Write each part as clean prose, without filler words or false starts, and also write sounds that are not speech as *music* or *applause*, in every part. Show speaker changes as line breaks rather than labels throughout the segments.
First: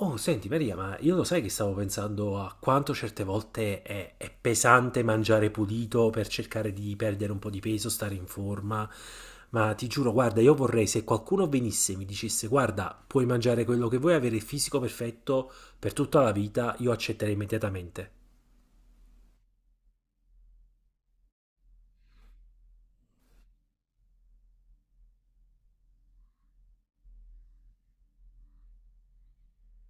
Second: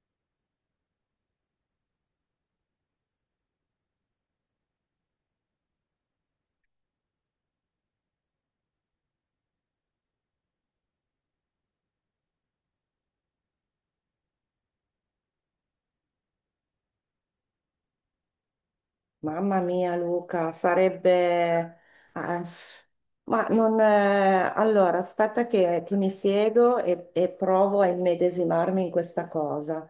Oh, senti Maria, ma io lo sai che stavo pensando a quanto certe volte è pesante mangiare pulito per cercare di perdere un po' di peso, stare in forma. Ma ti giuro, guarda, io vorrei se qualcuno venisse e mi dicesse, guarda, puoi mangiare quello che vuoi, avere il fisico perfetto per tutta la vita, io accetterei immediatamente.
Mamma mia, Luca, sarebbe... ah, ma non... allora, aspetta che mi siedo e provo a immedesimarmi in questa cosa.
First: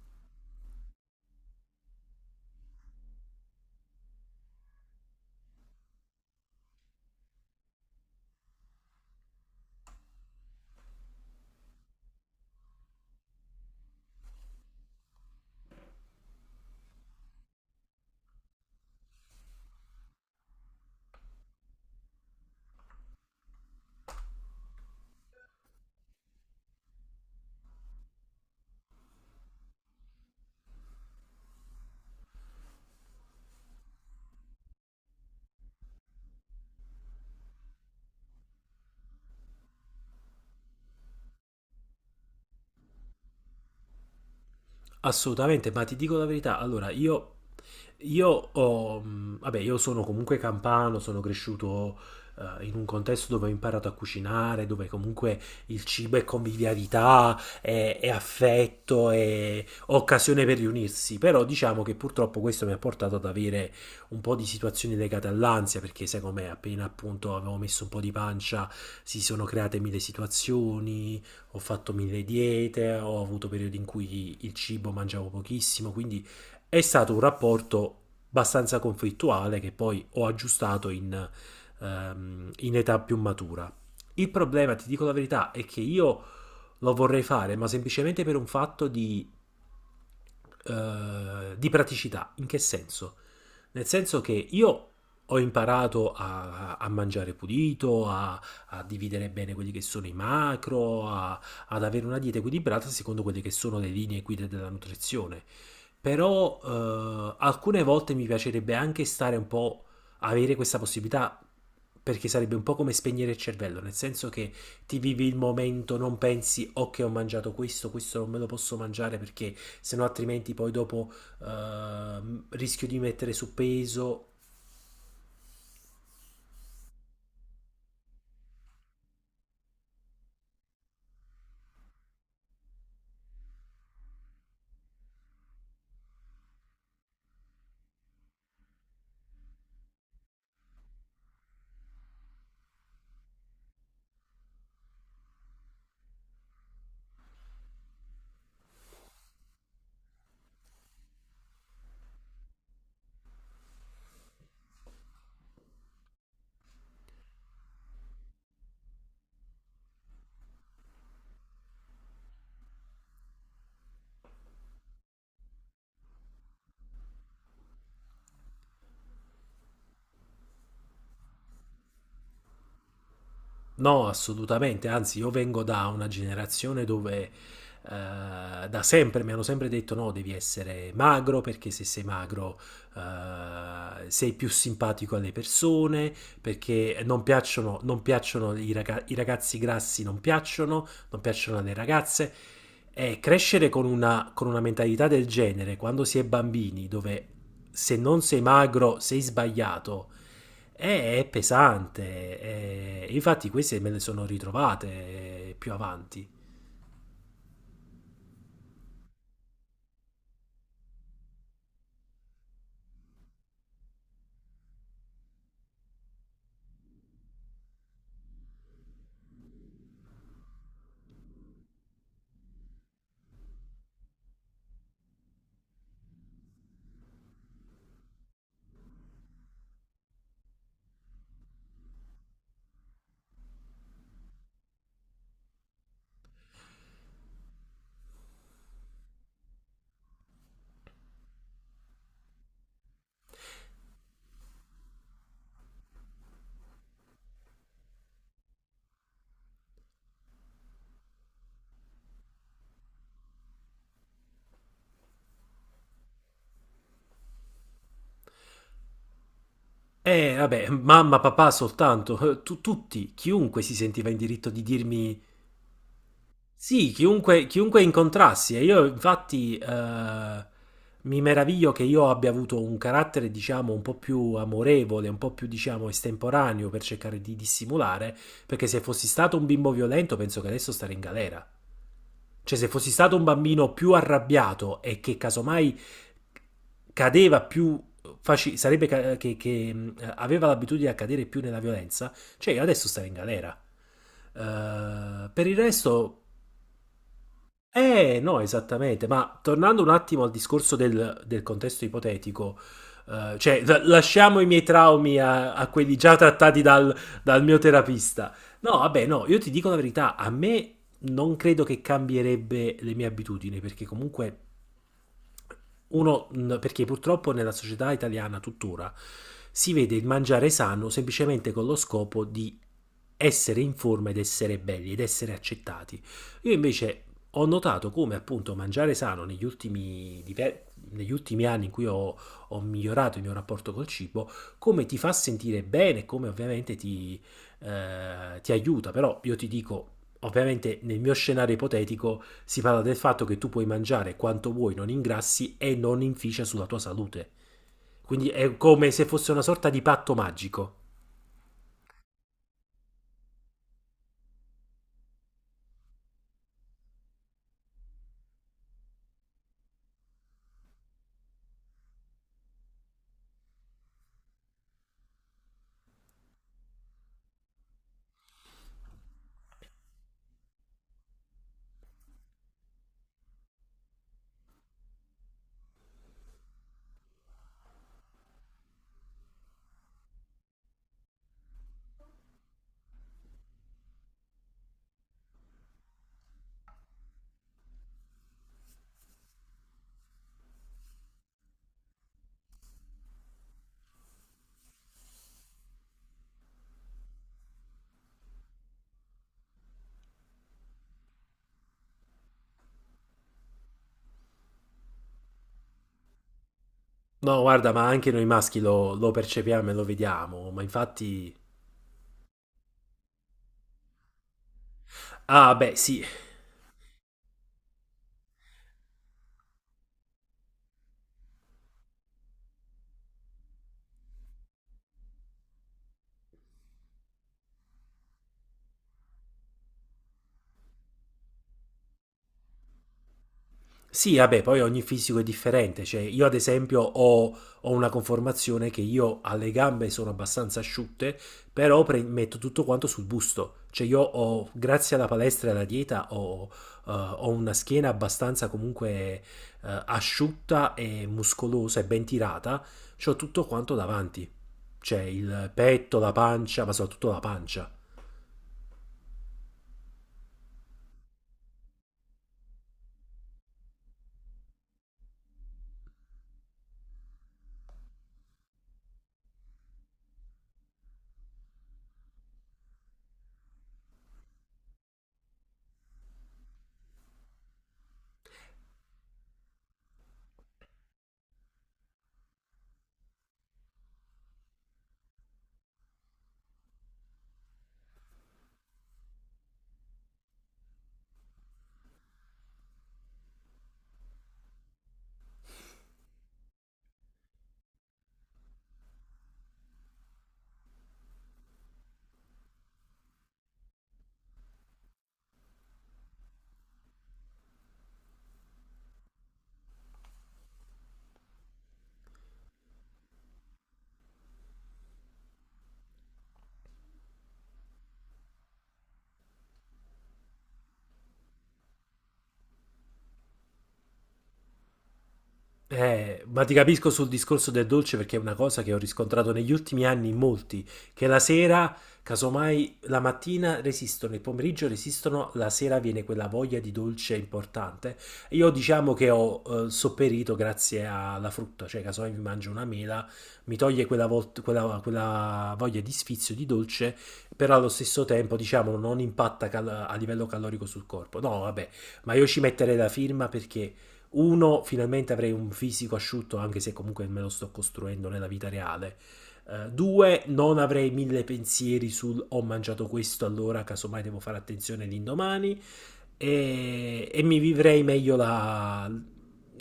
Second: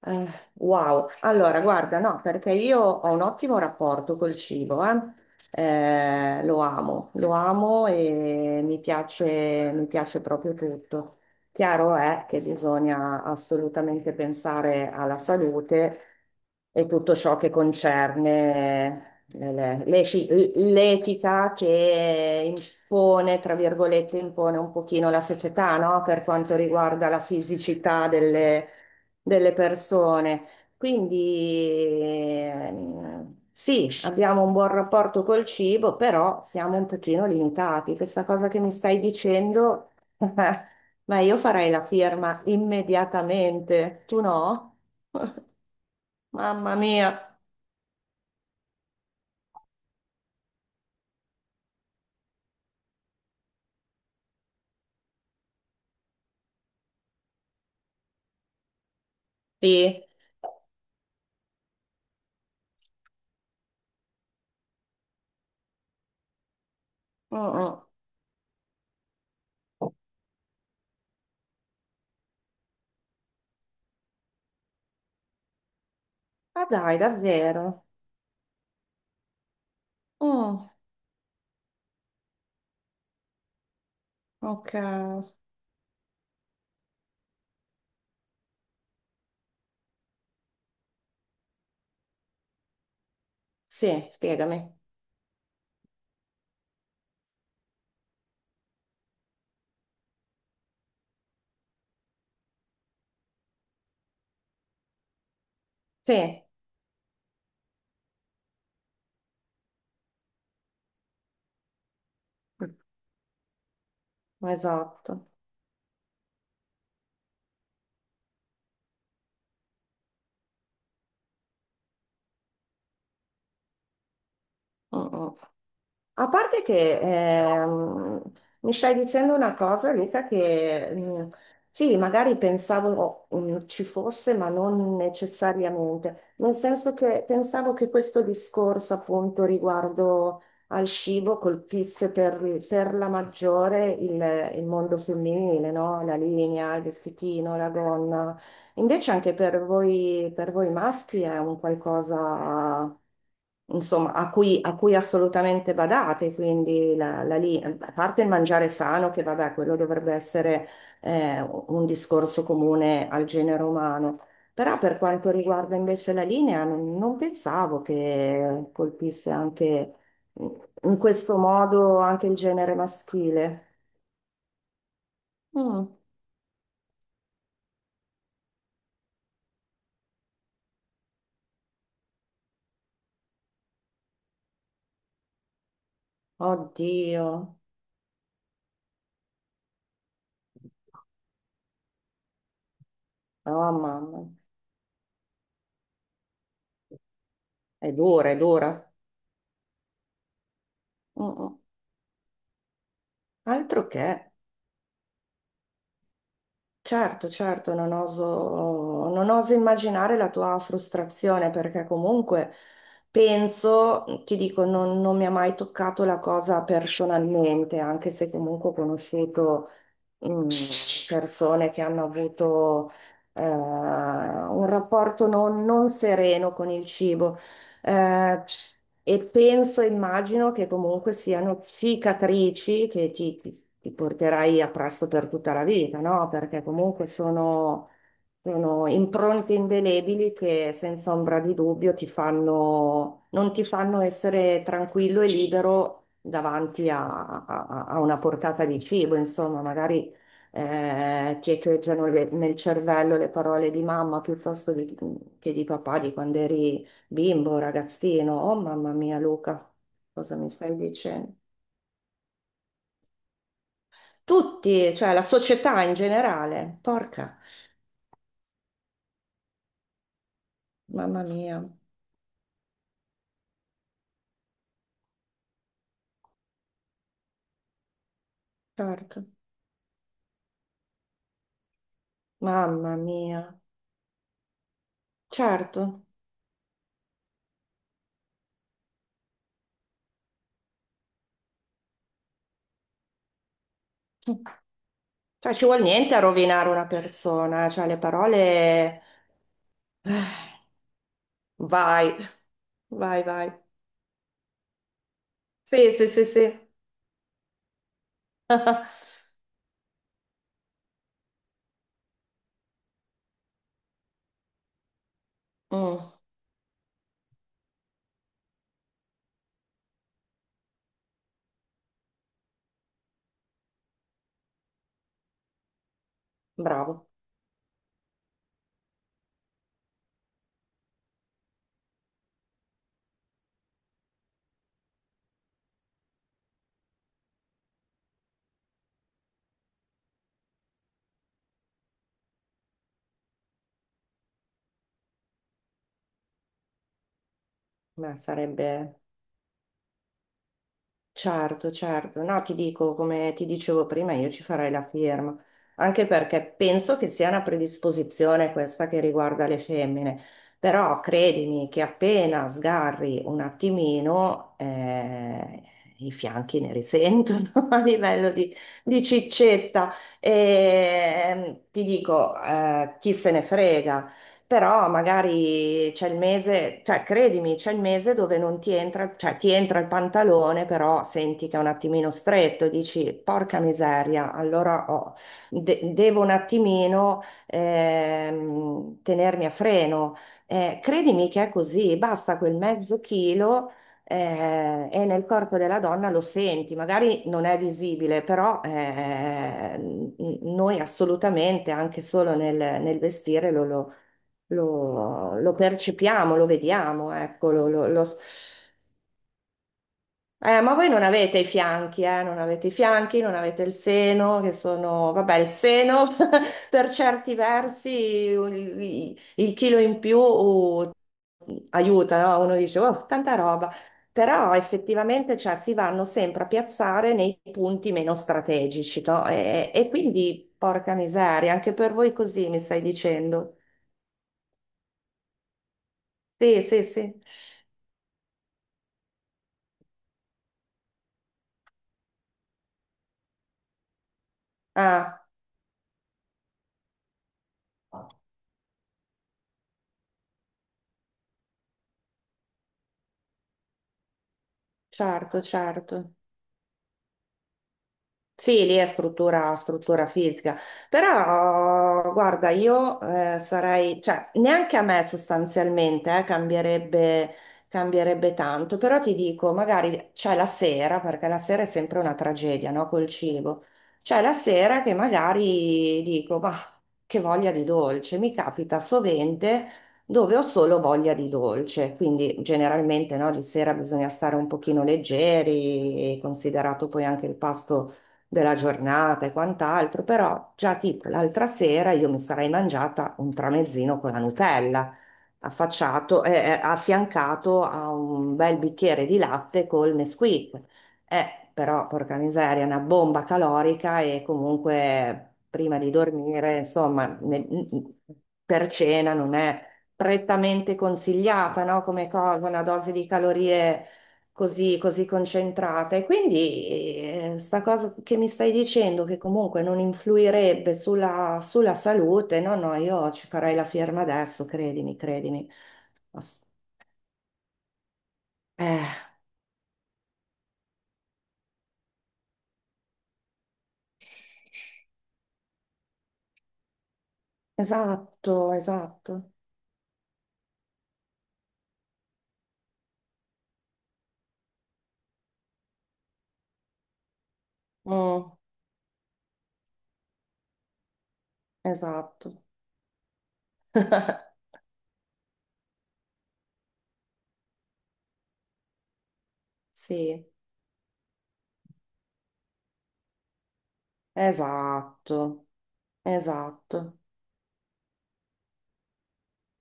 Eh, wow. Allora, guarda, no, perché io ho un ottimo rapporto col cibo, eh. Lo amo e mi piace proprio tutto. Chiaro è che bisogna assolutamente pensare alla salute e tutto ciò che concerne l'etica che impone, tra virgolette, impone un pochino la società, no? Per quanto riguarda la fisicità delle, delle persone. Quindi sì, abbiamo un buon rapporto col cibo, però siamo un pochino limitati. Questa cosa che mi stai dicendo... *laughs* Ma io farei la firma immediatamente, tu no? *laughs*
Assolutamente, ma ti dico la verità,
Mamma
allora
mia,
io ho, vabbè, io sono comunque campano, sono cresciuto in un contesto dove ho imparato a cucinare, dove comunque il cibo è convivialità, è affetto, è
sì.
occasione per riunirsi, però diciamo che purtroppo questo mi ha portato ad avere un po' di situazioni legate all'ansia, perché secondo me appena appunto
Mm,
avevo
mm.
messo un po' di pancia si sono create mille situazioni, ho fatto mille diete, ho avuto periodi in cui il cibo mangiavo pochissimo, quindi
Ah
è
dai,
stato un
davvero?
rapporto abbastanza conflittuale che poi ho
Mm,
aggiustato in età più matura. Il
ok.
problema, ti dico la verità, è che io lo vorrei fare, ma semplicemente per un fatto di praticità. In che senso? Nel
Sì,
senso che
spiegami.
io ho imparato a mangiare pulito, a, a, dividere bene quelli che sono i macro, a, ad avere una dieta equilibrata secondo quelle che sono le linee guida della nutrizione.
Sì,
Però alcune volte mi piacerebbe anche stare un po', avere questa possibilità, perché sarebbe un po' come spegnere il cervello, nel senso che ti vivi
esatto.
il momento, non pensi ok ho mangiato questo, questo non me lo posso mangiare perché sennò altrimenti poi dopo rischio di mettere su peso.
Mm, mm. A parte che mi stai dicendo una cosa, Luca, che sì, magari pensavo ci fosse, ma non necessariamente, nel senso che pensavo che questo discorso appunto riguardo al cibo colpisse per la maggiore il mondo femminile, no? La linea, il vestitino, la gonna. Invece anche per voi maschi è un qualcosa, insomma, a cui assolutamente badate, quindi la, la lì, a parte il mangiare sano, che vabbè, quello dovrebbe essere un discorso comune al genere umano, però per quanto riguarda invece la linea, non, non pensavo che colpisse anche mm, in questo modo anche il genere maschile.
No, assolutamente, anzi io vengo da
Mm.
una generazione dove da sempre mi hanno sempre detto no, devi essere magro perché se sei magro sei più simpatico alle persone, perché non
Oddio,
piacciono, non piacciono i i ragazzi grassi, non piacciono alle ragazze. E
oh
crescere con
mamma,
una mentalità del genere quando si è bambini, dove
è
se non
dura, è
sei
dura.
magro sei sbagliato è
Mm, mm.
pesante, infatti queste
Altro
me le sono
che,
ritrovate più avanti.
certo, certo, non oso, non oso immaginare la tua frustrazione perché comunque penso, mhmm, ti dico, non, non mi ha mai toccato la cosa personalmente, anche se comunque ho conosciuto mm, persone che hanno avuto un rapporto non, non sereno con il cibo. Eh, e penso, immagino che comunque siano cicatrici che ti, ti porterai appresso per tutta la vita, no? Perché comunque sono, sono impronte indelebili che senza ombra di dubbio ti fanno, non ti fanno essere tranquillo e libero davanti a, a una portata di cibo, insomma, magari ti echeggiano nel cervello le parole di mamma piuttosto che di papà di quando eri bimbo, ragazzino. Oh mamma mia, Luca,
E
cosa mi
vabbè,
stai
mamma,
dicendo?
papà soltanto, tutti, chiunque si sentiva in diritto di
Tutti, cioè
dirmi
la società in generale.
sì,
Porca,
chiunque, chiunque incontrassi. E io infatti mi
mamma mia,
meraviglio che io abbia avuto un carattere, diciamo, un po' più amorevole, un po' più, diciamo, estemporaneo per cercare di dissimulare, perché se fossi
certo,
stato un bimbo violento penso che adesso starei in galera. Cioè, se fossi
mamma
stato un
mia,
bambino più arrabbiato e che casomai
certo.
cadeva più faci- sarebbe ca- che, aveva l'abitudine a cadere più nella violenza, cioè io adesso stare in galera. Per
Cioè
il
ci vuol niente a
resto
rovinare una persona, cioè le
no,
parole...
esattamente, ma tornando un attimo al
eh,
discorso del contesto
vai,
ipotetico,
vai, vai.
cioè lasciamo i miei traumi a
Sì,
quelli
sì,
già
sì, sì.
trattati dal mio terapista. No, vabbè, no,
*laughs*
io ti dico la verità, a me non credo che cambierebbe le mie abitudini, perché comunque
Mm,
uno, perché purtroppo nella società italiana tuttora si vede il mangiare sano semplicemente con lo scopo di essere in forma ed essere belli ed essere accettati. Io invece
bravo,
ho notato come appunto mangiare sano negli negli ultimi anni in cui ho, ho migliorato il mio rapporto col cibo, come ti fa sentire bene, come ovviamente ti, ti aiuta. Però io ti dico, ovviamente nel mio scenario ipotetico, si parla del fatto che tu puoi mangiare quanto vuoi, non ingrassi e non inficia sulla tua salute.
ma
Quindi è come
sarebbe...
se fosse una sorta di patto magico.
Certo, certo. No, ti dico, come ti dicevo prima, io ci farei la firma, anche perché penso che sia una predisposizione questa che riguarda le femmine, però credimi che appena sgarri un attimino, i fianchi ne risentono *laughs* a livello di ciccetta. E, ti dico, chi se ne frega, però magari c'è il mese, cioè credimi, c'è il mese dove non ti entra, cioè ti entra il pantalone, però senti che è un attimino stretto, e dici porca miseria, allora devo un attimino tenermi a freno. Credimi che è così, basta quel mezzo chilo. Eh, e nel corpo della donna lo senti, magari non è visibile, però noi assolutamente, anche solo nel, nel vestire, lo, lo percepiamo, lo vediamo,
No,
ecco,
guarda, ma
lo
anche
s-
noi maschi lo percepiamo e lo vediamo. Ma
Ma voi non
infatti.
avete i fianchi, non avete i fianchi, non avete il seno, che sono, vabbè, il
Ah, beh, sì.
seno *laughs* per certi versi, il chilo in più aiuta, no? Uno dice, oh, tanta roba. Però effettivamente cioè, si vanno sempre a piazzare nei punti meno strategici, no? E quindi, porca miseria, anche per voi così mi stai dicendo.
Sì, vabbè, poi ogni fisico è differente, cioè io ad
Sì,
esempio
sì, sì.
ho, ho una conformazione che io alle gambe sono abbastanza asciutte, però metto tutto quanto sul busto, cioè io ho, grazie alla
Ah.
palestra e alla dieta, ho, ho una schiena abbastanza comunque asciutta e muscolosa e ben tirata, c'ho tutto quanto davanti, cioè
Certo,
il petto, la
certo.
pancia, ma soprattutto la pancia.
Sì, lì è struttura, struttura fisica, però guarda, io sarei, cioè neanche a me sostanzialmente cambierebbe, cambierebbe tanto, però ti dico, magari c'è la sera, perché la sera è sempre una tragedia, no? Col cibo, c'è la sera che magari dico, ma che voglia di dolce, mi capita sovente dove ho solo voglia di dolce, quindi generalmente no, di sera bisogna stare un pochino leggeri, considerato poi anche il pasto della giornata e quant'altro, però già tipo l'altra sera io mi sarei mangiata un tramezzino con la Nutella, affacciato, affiancato a un bel bicchiere di latte col Nesquik. Però, porca miseria, è una bomba calorica e comunque prima di dormire, insomma, per cena non è prettamente consigliata, no? Come cosa, una dose di calorie così, così concentrata. E quindi sta cosa che mi stai dicendo, che comunque non influirebbe sulla, sulla salute, no, no, io ci farei la firma adesso, credimi, credimi.
Ma
Ass-
ti capisco sul discorso del dolce perché è una cosa che ho
Eh,
riscontrato negli ultimi anni in molti, che la sera, casomai la mattina resistono, il pomeriggio resistono, la sera viene quella voglia di dolce importante. Io
esatto,
diciamo che
esatto.
ho sopperito grazie alla frutta, cioè casomai mi mangio una mela, mi toglie quella voglia di sfizio di dolce, però allo stesso
Mm,
tempo diciamo non impatta a livello calorico sul corpo. No, vabbè, ma io ci
esatto,
metterei la firma perché... Uno, finalmente avrei un fisico asciutto, anche se comunque me lo sto costruendo nella vita reale. Due,
sì,
non avrei mille pensieri sul ho mangiato questo, allora casomai devo fare attenzione
esatto,
l'indomani.
esatto.
E mi vivrei meglio la,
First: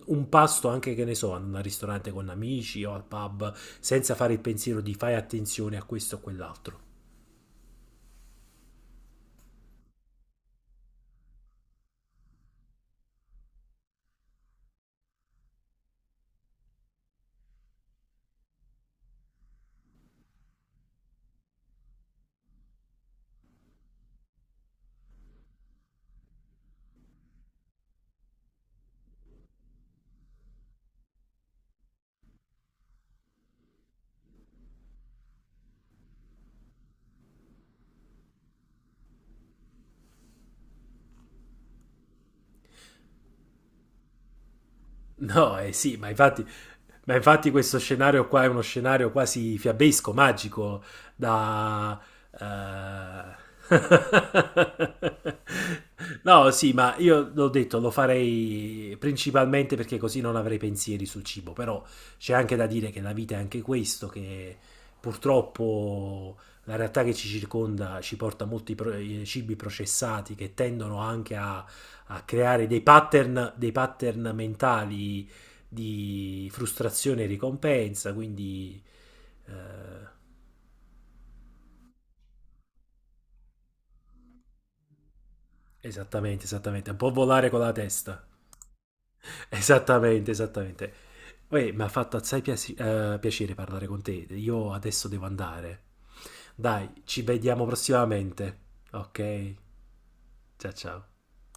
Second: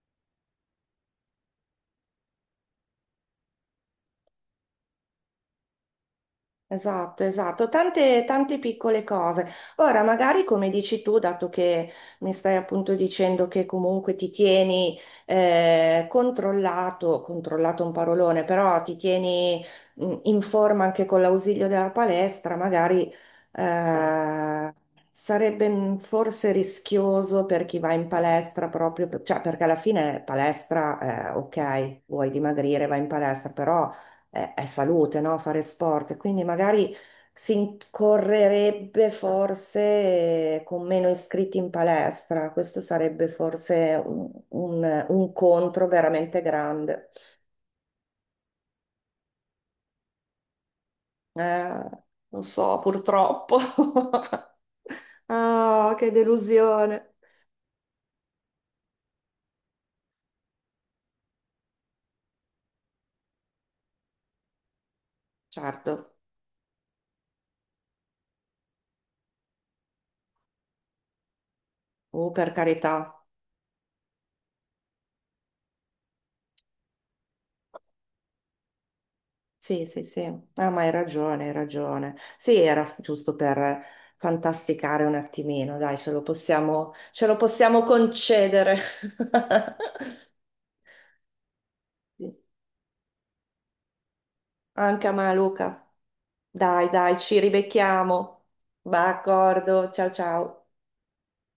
un pasto anche che ne so, in un ristorante con amici o al pub, senza fare il pensiero di fai attenzione a questo o quell'altro.
Esatto, esatto, tante, tante piccole cose. Ora, magari come dici tu, dato che mi stai appunto dicendo che comunque ti tieni controllato, controllato è un parolone, però ti tieni in forma anche con l'ausilio della palestra, magari eh, sarebbe forse rischioso per chi va in palestra proprio, cioè perché alla fine palestra, ok, vuoi dimagrire, vai in palestra, però è salute, no? Fare sport, quindi magari si incorrerebbe forse con meno iscritti in palestra, questo sarebbe forse un, un
No, eh
contro
sì, ma
veramente
infatti,
grande.
ma infatti questo scenario qua è uno scenario quasi fiabesco, magico,
Eh,
da...
non so,
eh,
purtroppo.
*laughs*
*laughs* Ah, che
No, sì, ma
delusione.
io l'ho detto, lo farei principalmente perché così non avrei pensieri sul cibo, però c'è anche da dire che la vita è anche questo, che
Certo,
purtroppo la realtà che ci circonda ci porta a molti cibi processati che tendono anche a
oh, per
creare
carità.
dei pattern mentali di frustrazione e ricompensa, quindi eh,
Sì, sì, sì, ah, ma hai ragione, hai ragione. Sì, era giusto per fantasticare un attimino, dai,
esattamente, esattamente, un po'
ce lo
volare con la
possiamo
testa,
concedere.
*laughs*
*laughs*
esattamente, esattamente. Uè, mi ha fatto
Sì.
assai piacere parlare con te, io
Anche
adesso
a
devo
me,
andare.
Luca.
Dai,
Dai, dai,
ci
ci
vediamo
ribecchiamo.
prossimamente,
Va,
ok?
d'accordo, ciao ciao.
Ciao ciao.